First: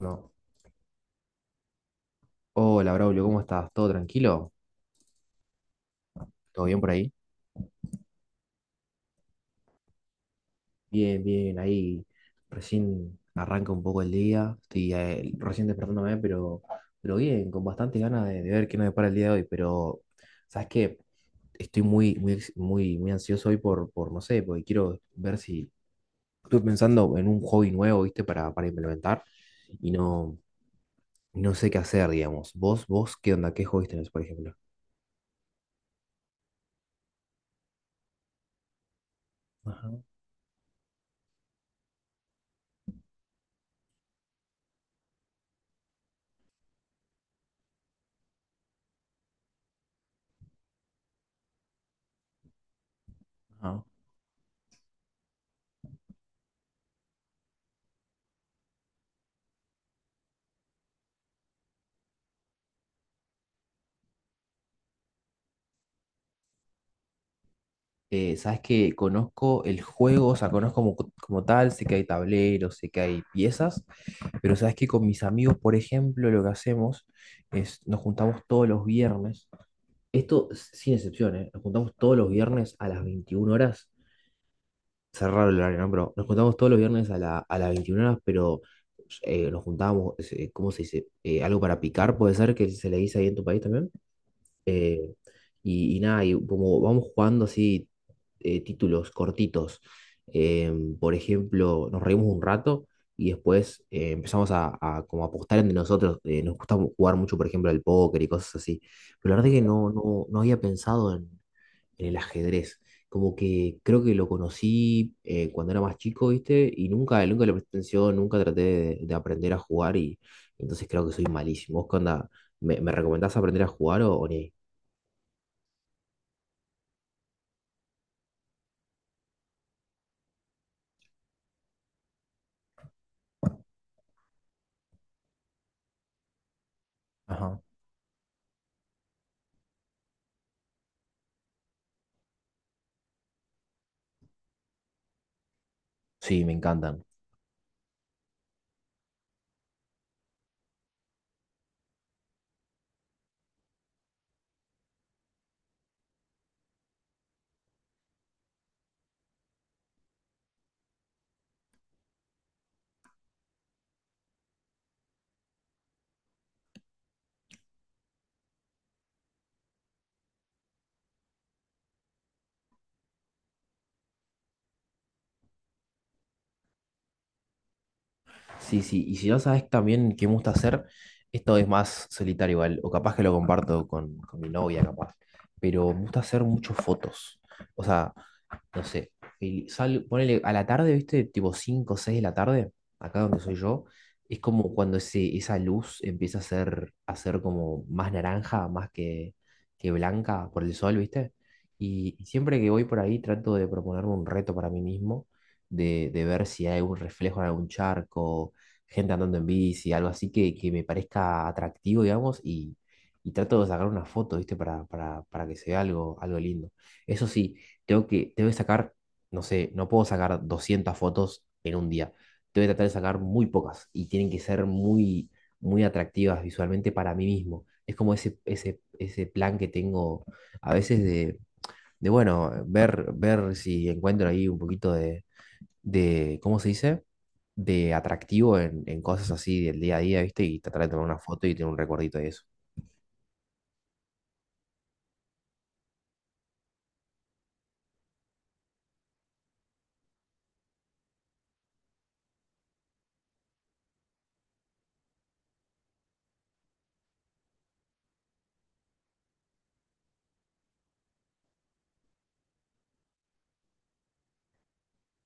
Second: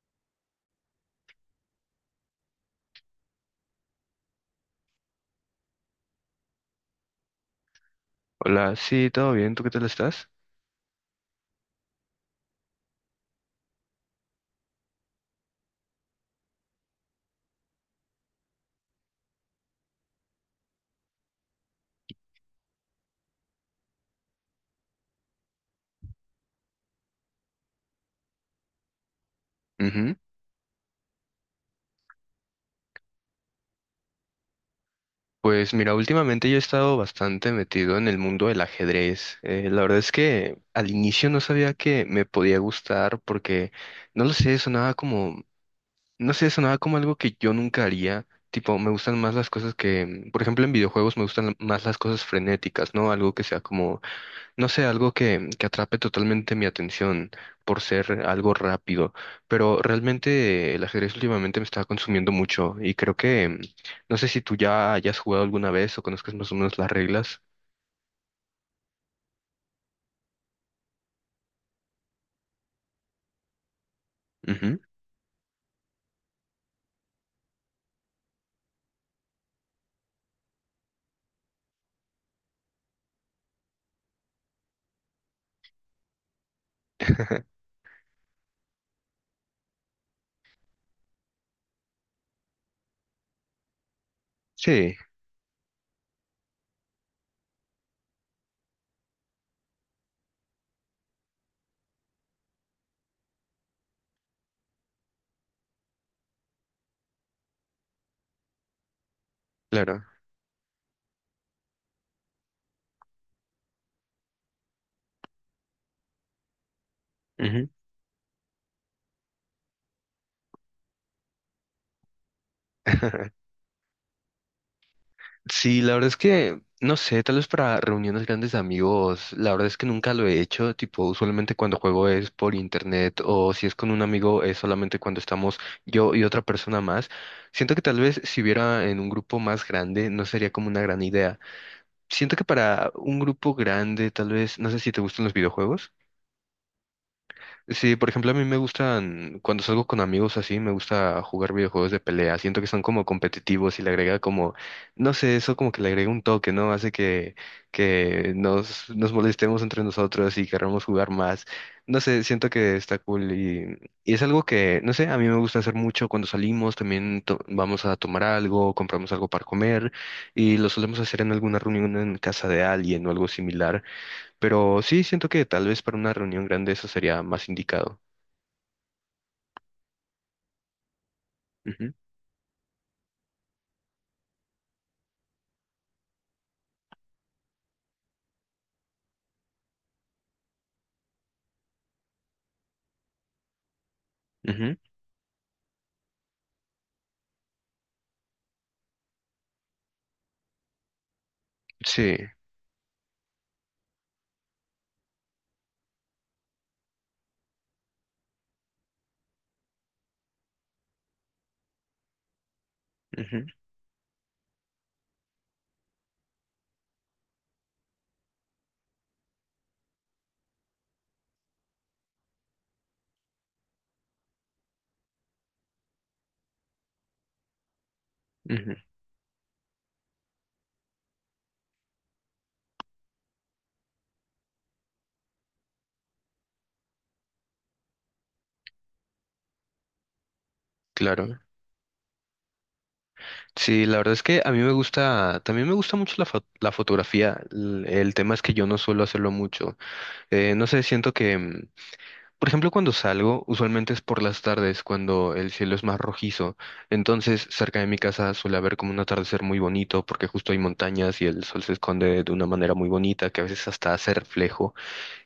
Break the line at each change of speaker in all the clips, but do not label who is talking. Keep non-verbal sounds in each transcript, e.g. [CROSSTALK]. No. Hola, Braulio, ¿cómo estás? ¿Todo tranquilo? ¿Todo bien por ahí?
Hola, sí, todo bien, ¿tú qué tal estás?
Bien, bien, ahí recién arranca un poco el día, estoy recién despertándome, pero bien, con bastantes ganas de ver qué nos depara el día de hoy, pero ¿sabes qué? Estoy muy, muy, muy, muy ansioso hoy por, no sé, porque quiero ver si estoy pensando en un hobby nuevo, ¿viste? Para implementar y
Ujú.
no sé qué hacer, digamos. ¿Vos qué onda? ¿Qué hobbies tenés, por ejemplo?
Pues mira, últimamente yo he estado bastante metido en el mundo del ajedrez. La
Ajá,
verdad es que al inicio no sabía que me podía gustar porque, no lo sé, sonaba como, no sé, sonaba como algo que yo nunca haría. Tipo, me gustan más las cosas que, por ejemplo, en videojuegos me gustan más las cosas frenéticas, ¿no? Algo que sea
ajá.
como no sé, algo que atrape totalmente mi atención por ser algo rápido, pero realmente el ajedrez últimamente me está consumiendo mucho y creo que, no sé si tú ya hayas jugado alguna vez o conozcas más o menos las reglas.
Sabes que conozco el juego, o sea, conozco como tal, sé que hay tableros, sé que hay piezas, pero sabes
Ujú.
que con mis amigos, por ejemplo, lo que hacemos es nos juntamos todos los viernes, sin excepción, ¿eh? Nos juntamos todos los viernes a las 21 horas, cerrar el horario, ¿no? Pero nos juntamos todos los viernes a
[LAUGHS]
las 21 horas, pero nos juntamos, ¿cómo se dice? Algo para picar, puede ser que se le dice ahí en tu país también.
Sí,
Eh, y nada, y como vamos jugando así títulos cortitos, eh, por ejemplo, nos reímos un rato y después empezamos a como apostar entre nosotros. Nos gusta jugar mucho, por ejemplo, al póker y cosas así. Pero la verdad que
claro.
no había pensado en el ajedrez. Como que creo que lo conocí cuando era más chico, ¿viste? Y nunca, nunca le presté
Ujú.
atención, nunca traté de aprender a jugar y entonces creo que soy malísimo. ¿Vos qué onda? Me recomendás
[LAUGHS]
aprender a jugar o ni ahí?
Sí, la verdad es que, no sé, tal vez para reuniones grandes de amigos, la verdad es que nunca lo he hecho, tipo, usualmente cuando juego es por internet o si es con un amigo es solamente cuando estamos yo y otra persona más.
Ajá.
Siento que tal vez si hubiera en un grupo más grande no sería como una gran idea. Siento que para un grupo grande, tal vez, no sé si te gustan los videojuegos.
Sí, me encantan.
Sí, por ejemplo, a mí me gustan, cuando salgo con amigos así, me gusta jugar videojuegos de pelea. Siento que son como competitivos y le agrega como, no sé, eso como que le agrega un toque, ¿no? Hace que, nos molestemos entre nosotros y queramos jugar más. No sé, siento que está cool y es algo que, no sé, a mí me gusta hacer mucho cuando salimos. También vamos a tomar algo, compramos algo para comer y lo solemos hacer en alguna reunión en casa de alguien o algo similar. Pero sí, siento que tal vez para una reunión grande eso sería más indicado.
Sí, sí. Y si no sabes también qué me gusta hacer, esto es
Ujú,
más solitario igual, o capaz que lo comparto con mi novia, capaz. Pero me gusta hacer muchas fotos. O sea, no sé, ponele a la tarde, ¿viste? Tipo 5 o 6 de la tarde, acá donde soy yo, es como
ujú.
cuando esa luz empieza a ser como más naranja, más que blanca por el sol, ¿viste?
Sí,
Y siempre que voy por ahí trato de proponerme un reto para mí mismo, de ver si hay un reflejo en algún charco, gente andando en bici, algo así que me parezca atractivo, digamos, y
ujú,
trato de sacar una foto, ¿viste? Para que se vea algo, algo lindo. Eso sí tengo tengo que sacar, no sé, no puedo sacar 200 fotos en un día. Tengo que tratar de sacar muy pocas y tienen que ser muy, muy atractivas visualmente para mí mismo. Es como
ujú,
ese plan que tengo a veces bueno, ver si encuentro ahí un poquito de ¿cómo se dice? De atractivo en cosas así del día a día, ¿viste? Y tratar de tomar una
claro.
foto y tener un recuerdito de eso.
Sí, la verdad es que a mí me gusta, también me gusta mucho la fotografía. El tema es que yo no suelo hacerlo mucho. No sé, siento que, por ejemplo, cuando salgo, usualmente es por las tardes, cuando el cielo es más rojizo. Entonces, cerca de mi casa suele haber como un atardecer muy bonito, porque justo hay montañas y el sol se esconde de una manera muy bonita, que a veces hasta hace reflejo.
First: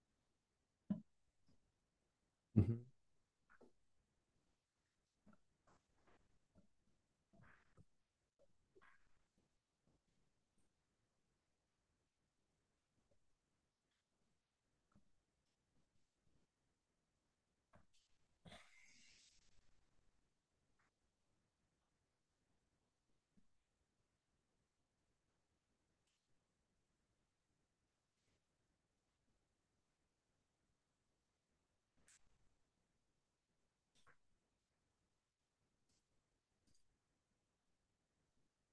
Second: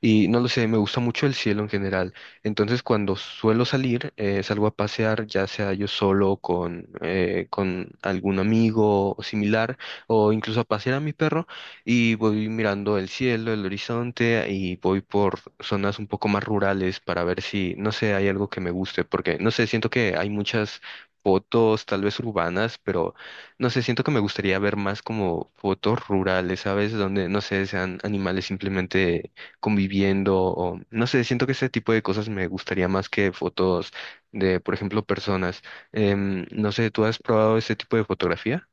Y no lo sé, me gusta mucho el cielo en general.
Ujú.
Entonces, cuando suelo salir, salgo a pasear, ya sea yo solo, con algún amigo o similar, o incluso a pasear a mi perro, y voy mirando el cielo, el horizonte, y voy por zonas un poco más rurales para ver si, no sé, hay algo que me guste, porque, no sé, siento que hay muchas fotos tal vez urbanas, pero no sé, siento que me gustaría ver más como fotos rurales, ¿sabes? Donde, no sé, sean animales simplemente conviviendo o no sé, siento que ese tipo de cosas me gustaría más que fotos de, por ejemplo, personas. No sé, ¿tú has probado ese tipo de fotografía?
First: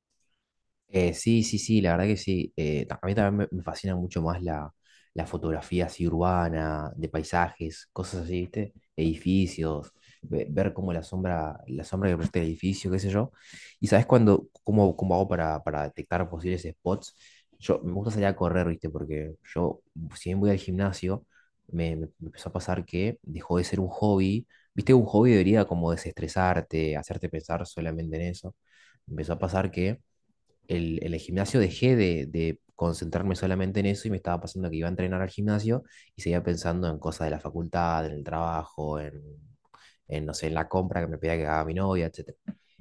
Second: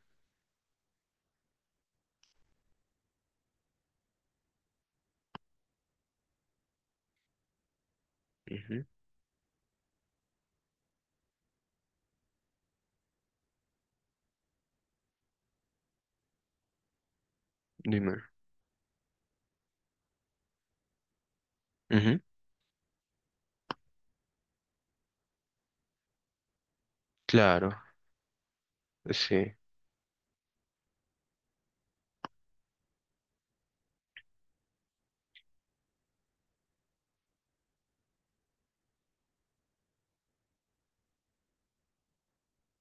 Sí, sí, la verdad que sí. A mí también me fascina mucho más la fotografía así urbana, de paisajes, cosas así, ¿viste?
Ujú,
Edificios, ver cómo la sombra que proyecta el edificio, qué sé yo. Y sabes cómo hago para detectar posibles spots? Yo me gusta
dime.
salir a correr, ¿viste? Porque yo, si bien voy al gimnasio,
Ujú,
me empezó a pasar que dejó de ser un hobby. ¿Viste? Un hobby debería como desestresarte, hacerte pensar
claro,
solamente en eso. Me empezó a
sí,
pasar que en el gimnasio dejé de concentrarme solamente en eso y me estaba pasando que iba a entrenar al gimnasio y seguía pensando en cosas de la facultad, en el trabajo, no sé, en la compra que me pedía que haga mi novia, etc.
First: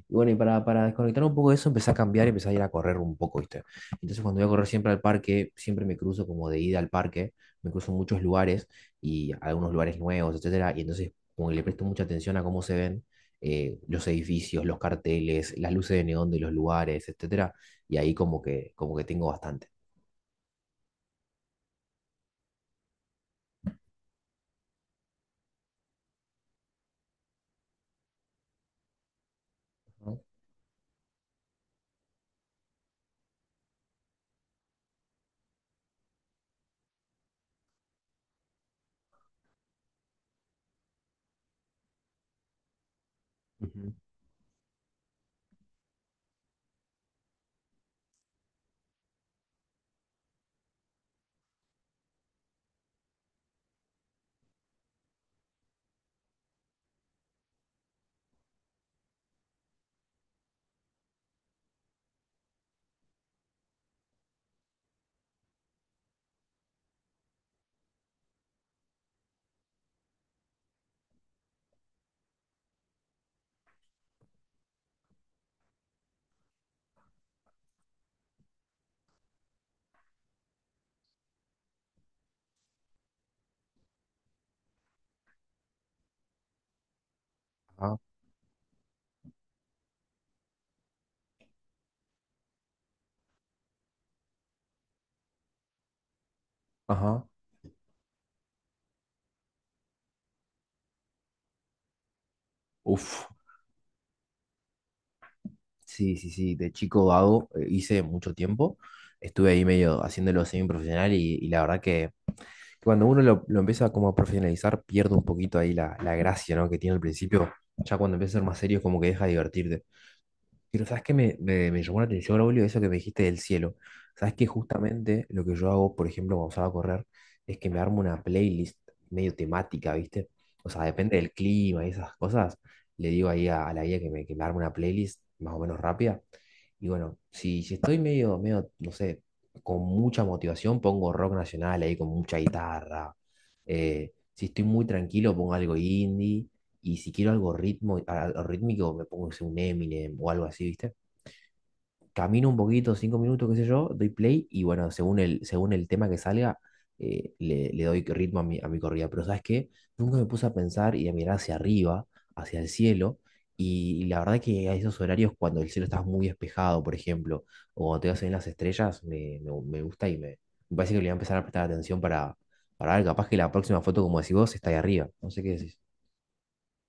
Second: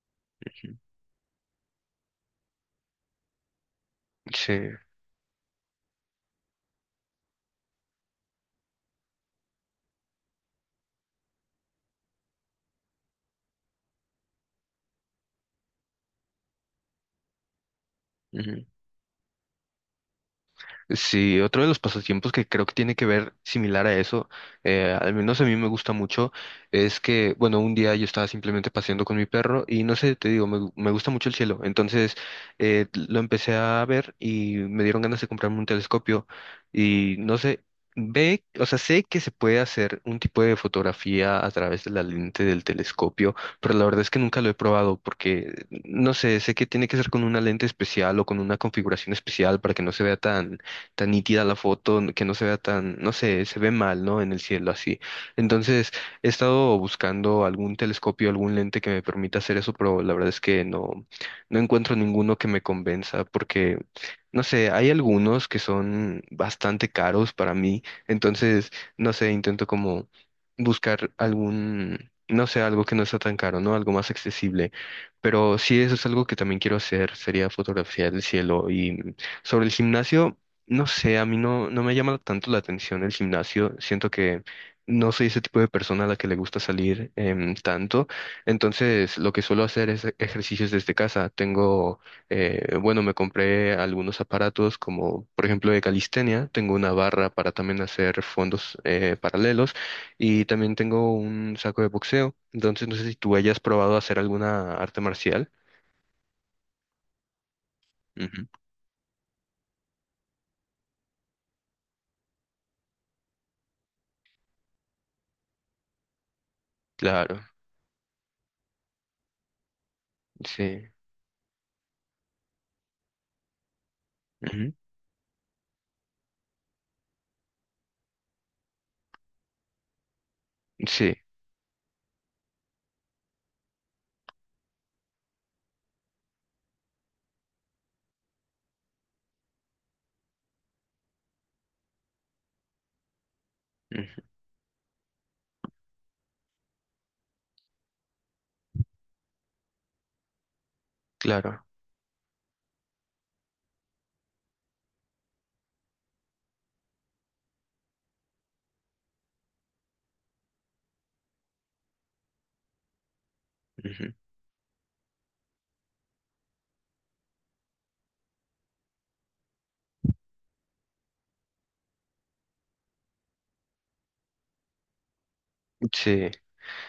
Y bueno, y para desconectar un poco de eso, empecé a cambiar y empecé a ir a correr un poco, ¿viste? Entonces, cuando voy a
sí.
correr siempre al parque, siempre me cruzo como de ida al parque, me cruzo en muchos lugares y algunos lugares nuevos, etcétera. Y entonces, como que le presto mucha atención a cómo se ven los edificios, los carteles, las luces de neón de los lugares, etcétera. Y ahí como
Ujú.
como que tengo bastante.
Sí, otro de los pasatiempos que creo que tiene que ver similar a eso, al menos a mí me gusta mucho, es que, bueno, un día yo estaba simplemente paseando con mi perro y no sé,
¿No?
te digo, me gusta mucho el cielo. Entonces lo empecé a ver y me dieron ganas de comprarme un telescopio y no sé, ve, o sea, sé que se puede hacer un tipo de fotografía a través de la lente del telescopio, pero la
Ujú.
verdad es que nunca lo he probado porque, no sé, sé que tiene que ser con una lente especial o con una configuración especial para que no se vea tan tan nítida la foto, que no se vea tan, no sé, se ve mal, ¿no? En el cielo así. Entonces, he estado buscando algún telescopio, algún lente que me permita hacer eso, pero la verdad es que no, no encuentro ninguno que me convenza porque, no sé, hay algunos que son bastante caros para mí. Entonces, no sé, intento como buscar algún, no sé, algo que no sea tan caro, ¿no? Algo más accesible. Pero sí, eso es algo que también quiero hacer, sería fotografiar el cielo. Y sobre el gimnasio, no sé, a mí no, no me llama tanto la atención el gimnasio. Siento que no soy ese tipo de persona a la que le gusta salir
Ajá,
tanto. Entonces, lo que suelo hacer es ejercicios desde casa. Tengo, bueno, me compré algunos aparatos como, por ejemplo, de calistenia. Tengo una
ajá.
barra para también hacer fondos paralelos y también tengo un saco de boxeo. Entonces, no sé si
Uf.
tú hayas probado hacer alguna arte marcial.
Sí, sí, sí. De chico hago, hice mucho
Ujú,
tiempo. Estuve ahí medio haciéndolo semi profesional y la verdad que cuando uno lo empieza como a profesionalizar, pierde un poquito ahí la gracia, ¿no? Que tiene al
claro,
principio. Ya cuando empieza a ser más serio, como que deja de divertirte. Pero
sí.
sabes que me llamó la atención, Braulio, eso que me dijiste del cielo. Sabes que
Ujú,
justamente lo que yo hago, por ejemplo, cuando salgo a correr, es que me armo una playlist medio temática, ¿viste? O sea,
sí,
depende del clima y esas cosas. Le digo ahí a la guía que que me arme una playlist más o menos rápida. Y bueno, si estoy no sé, con mucha motivación, pongo rock nacional ahí con mucha guitarra.
ujú,
Si estoy muy tranquilo, pongo algo indie. Y si quiero algo ritmo, algo rítmico, me pongo no sé, un Eminem o algo así, ¿viste?
claro.
Camino un poquito, cinco minutos, qué sé yo, doy play y bueno, según el tema que salga, le doy ritmo a a mi corrida. Pero ¿sabes qué? Nunca me puse a pensar y a mirar hacia arriba, hacia el cielo. Y la verdad que a esos horarios, cuando el cielo está muy despejado, por ejemplo, o cuando te vas a ver las estrellas, me gusta y me parece que le voy a empezar a prestar atención para ver, capaz que la próxima foto, como decís vos, está ahí arriba. No sé qué decís.
Sí,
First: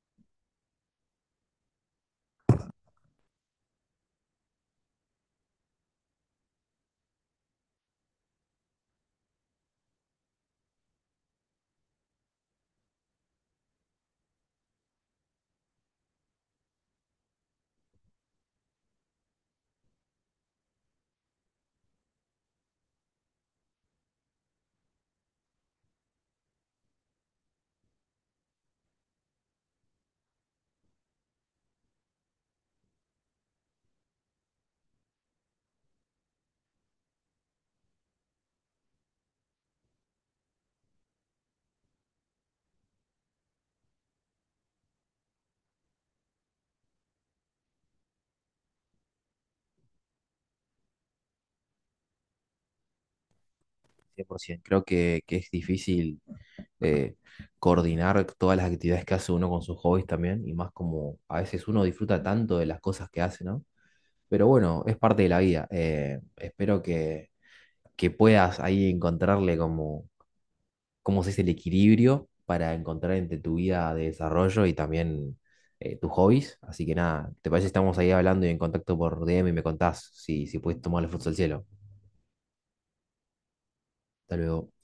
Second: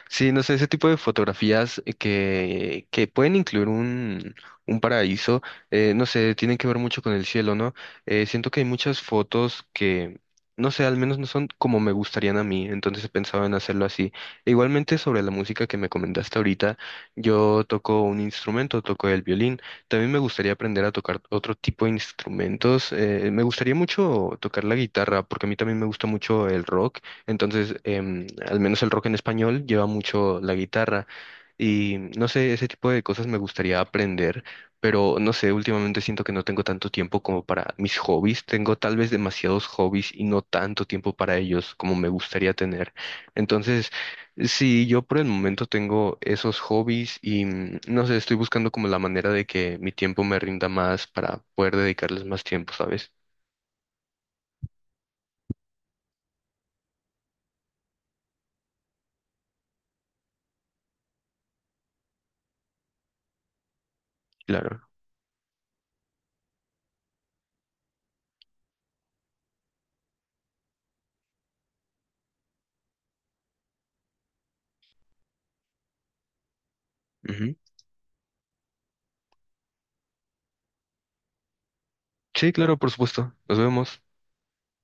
sí, no sé, ese tipo de fotografías que pueden incluir un paraíso, no sé, tienen que ver mucho con el cielo, ¿no? Siento que hay muchas fotos que, no sé, al menos no son como me gustarían a mí, entonces he pensado en hacerlo así. E igualmente sobre la música que me comentaste ahorita, yo toco un instrumento, toco el violín, también me gustaría aprender a tocar otro tipo de instrumentos, me gustaría mucho tocar la guitarra, porque a mí también me gusta mucho el rock. Entonces, al menos el rock en español lleva mucho la guitarra y no sé, ese tipo de cosas me gustaría aprender, pero no sé, últimamente siento que no tengo tanto tiempo como para mis hobbies, tengo tal vez demasiados hobbies y no tanto tiempo para ellos como me gustaría tener. Entonces, sí, yo por el momento tengo esos hobbies y mm, no sé, estoy buscando como la manera de que mi tiempo me rinda más para poder dedicarles más tiempo, ¿sabes?
100%. Creo que es difícil eh, coordinar todas las actividades que hace uno con sus hobbies también, y más como a veces uno disfruta tanto de las cosas que hace, ¿no? Pero
Claro.
bueno, es parte de la vida. Espero que puedas ahí encontrarle como, cómo se dice, el equilibrio para encontrar entre tu vida de desarrollo y también tus hobbies. Así que nada, ¿te
Ujú.
parece? Estamos ahí hablando y en contacto por DM y me contás si puedes tomar el fruto del cielo.
Sí, claro, por supuesto. Nos vemos.
Hasta luego.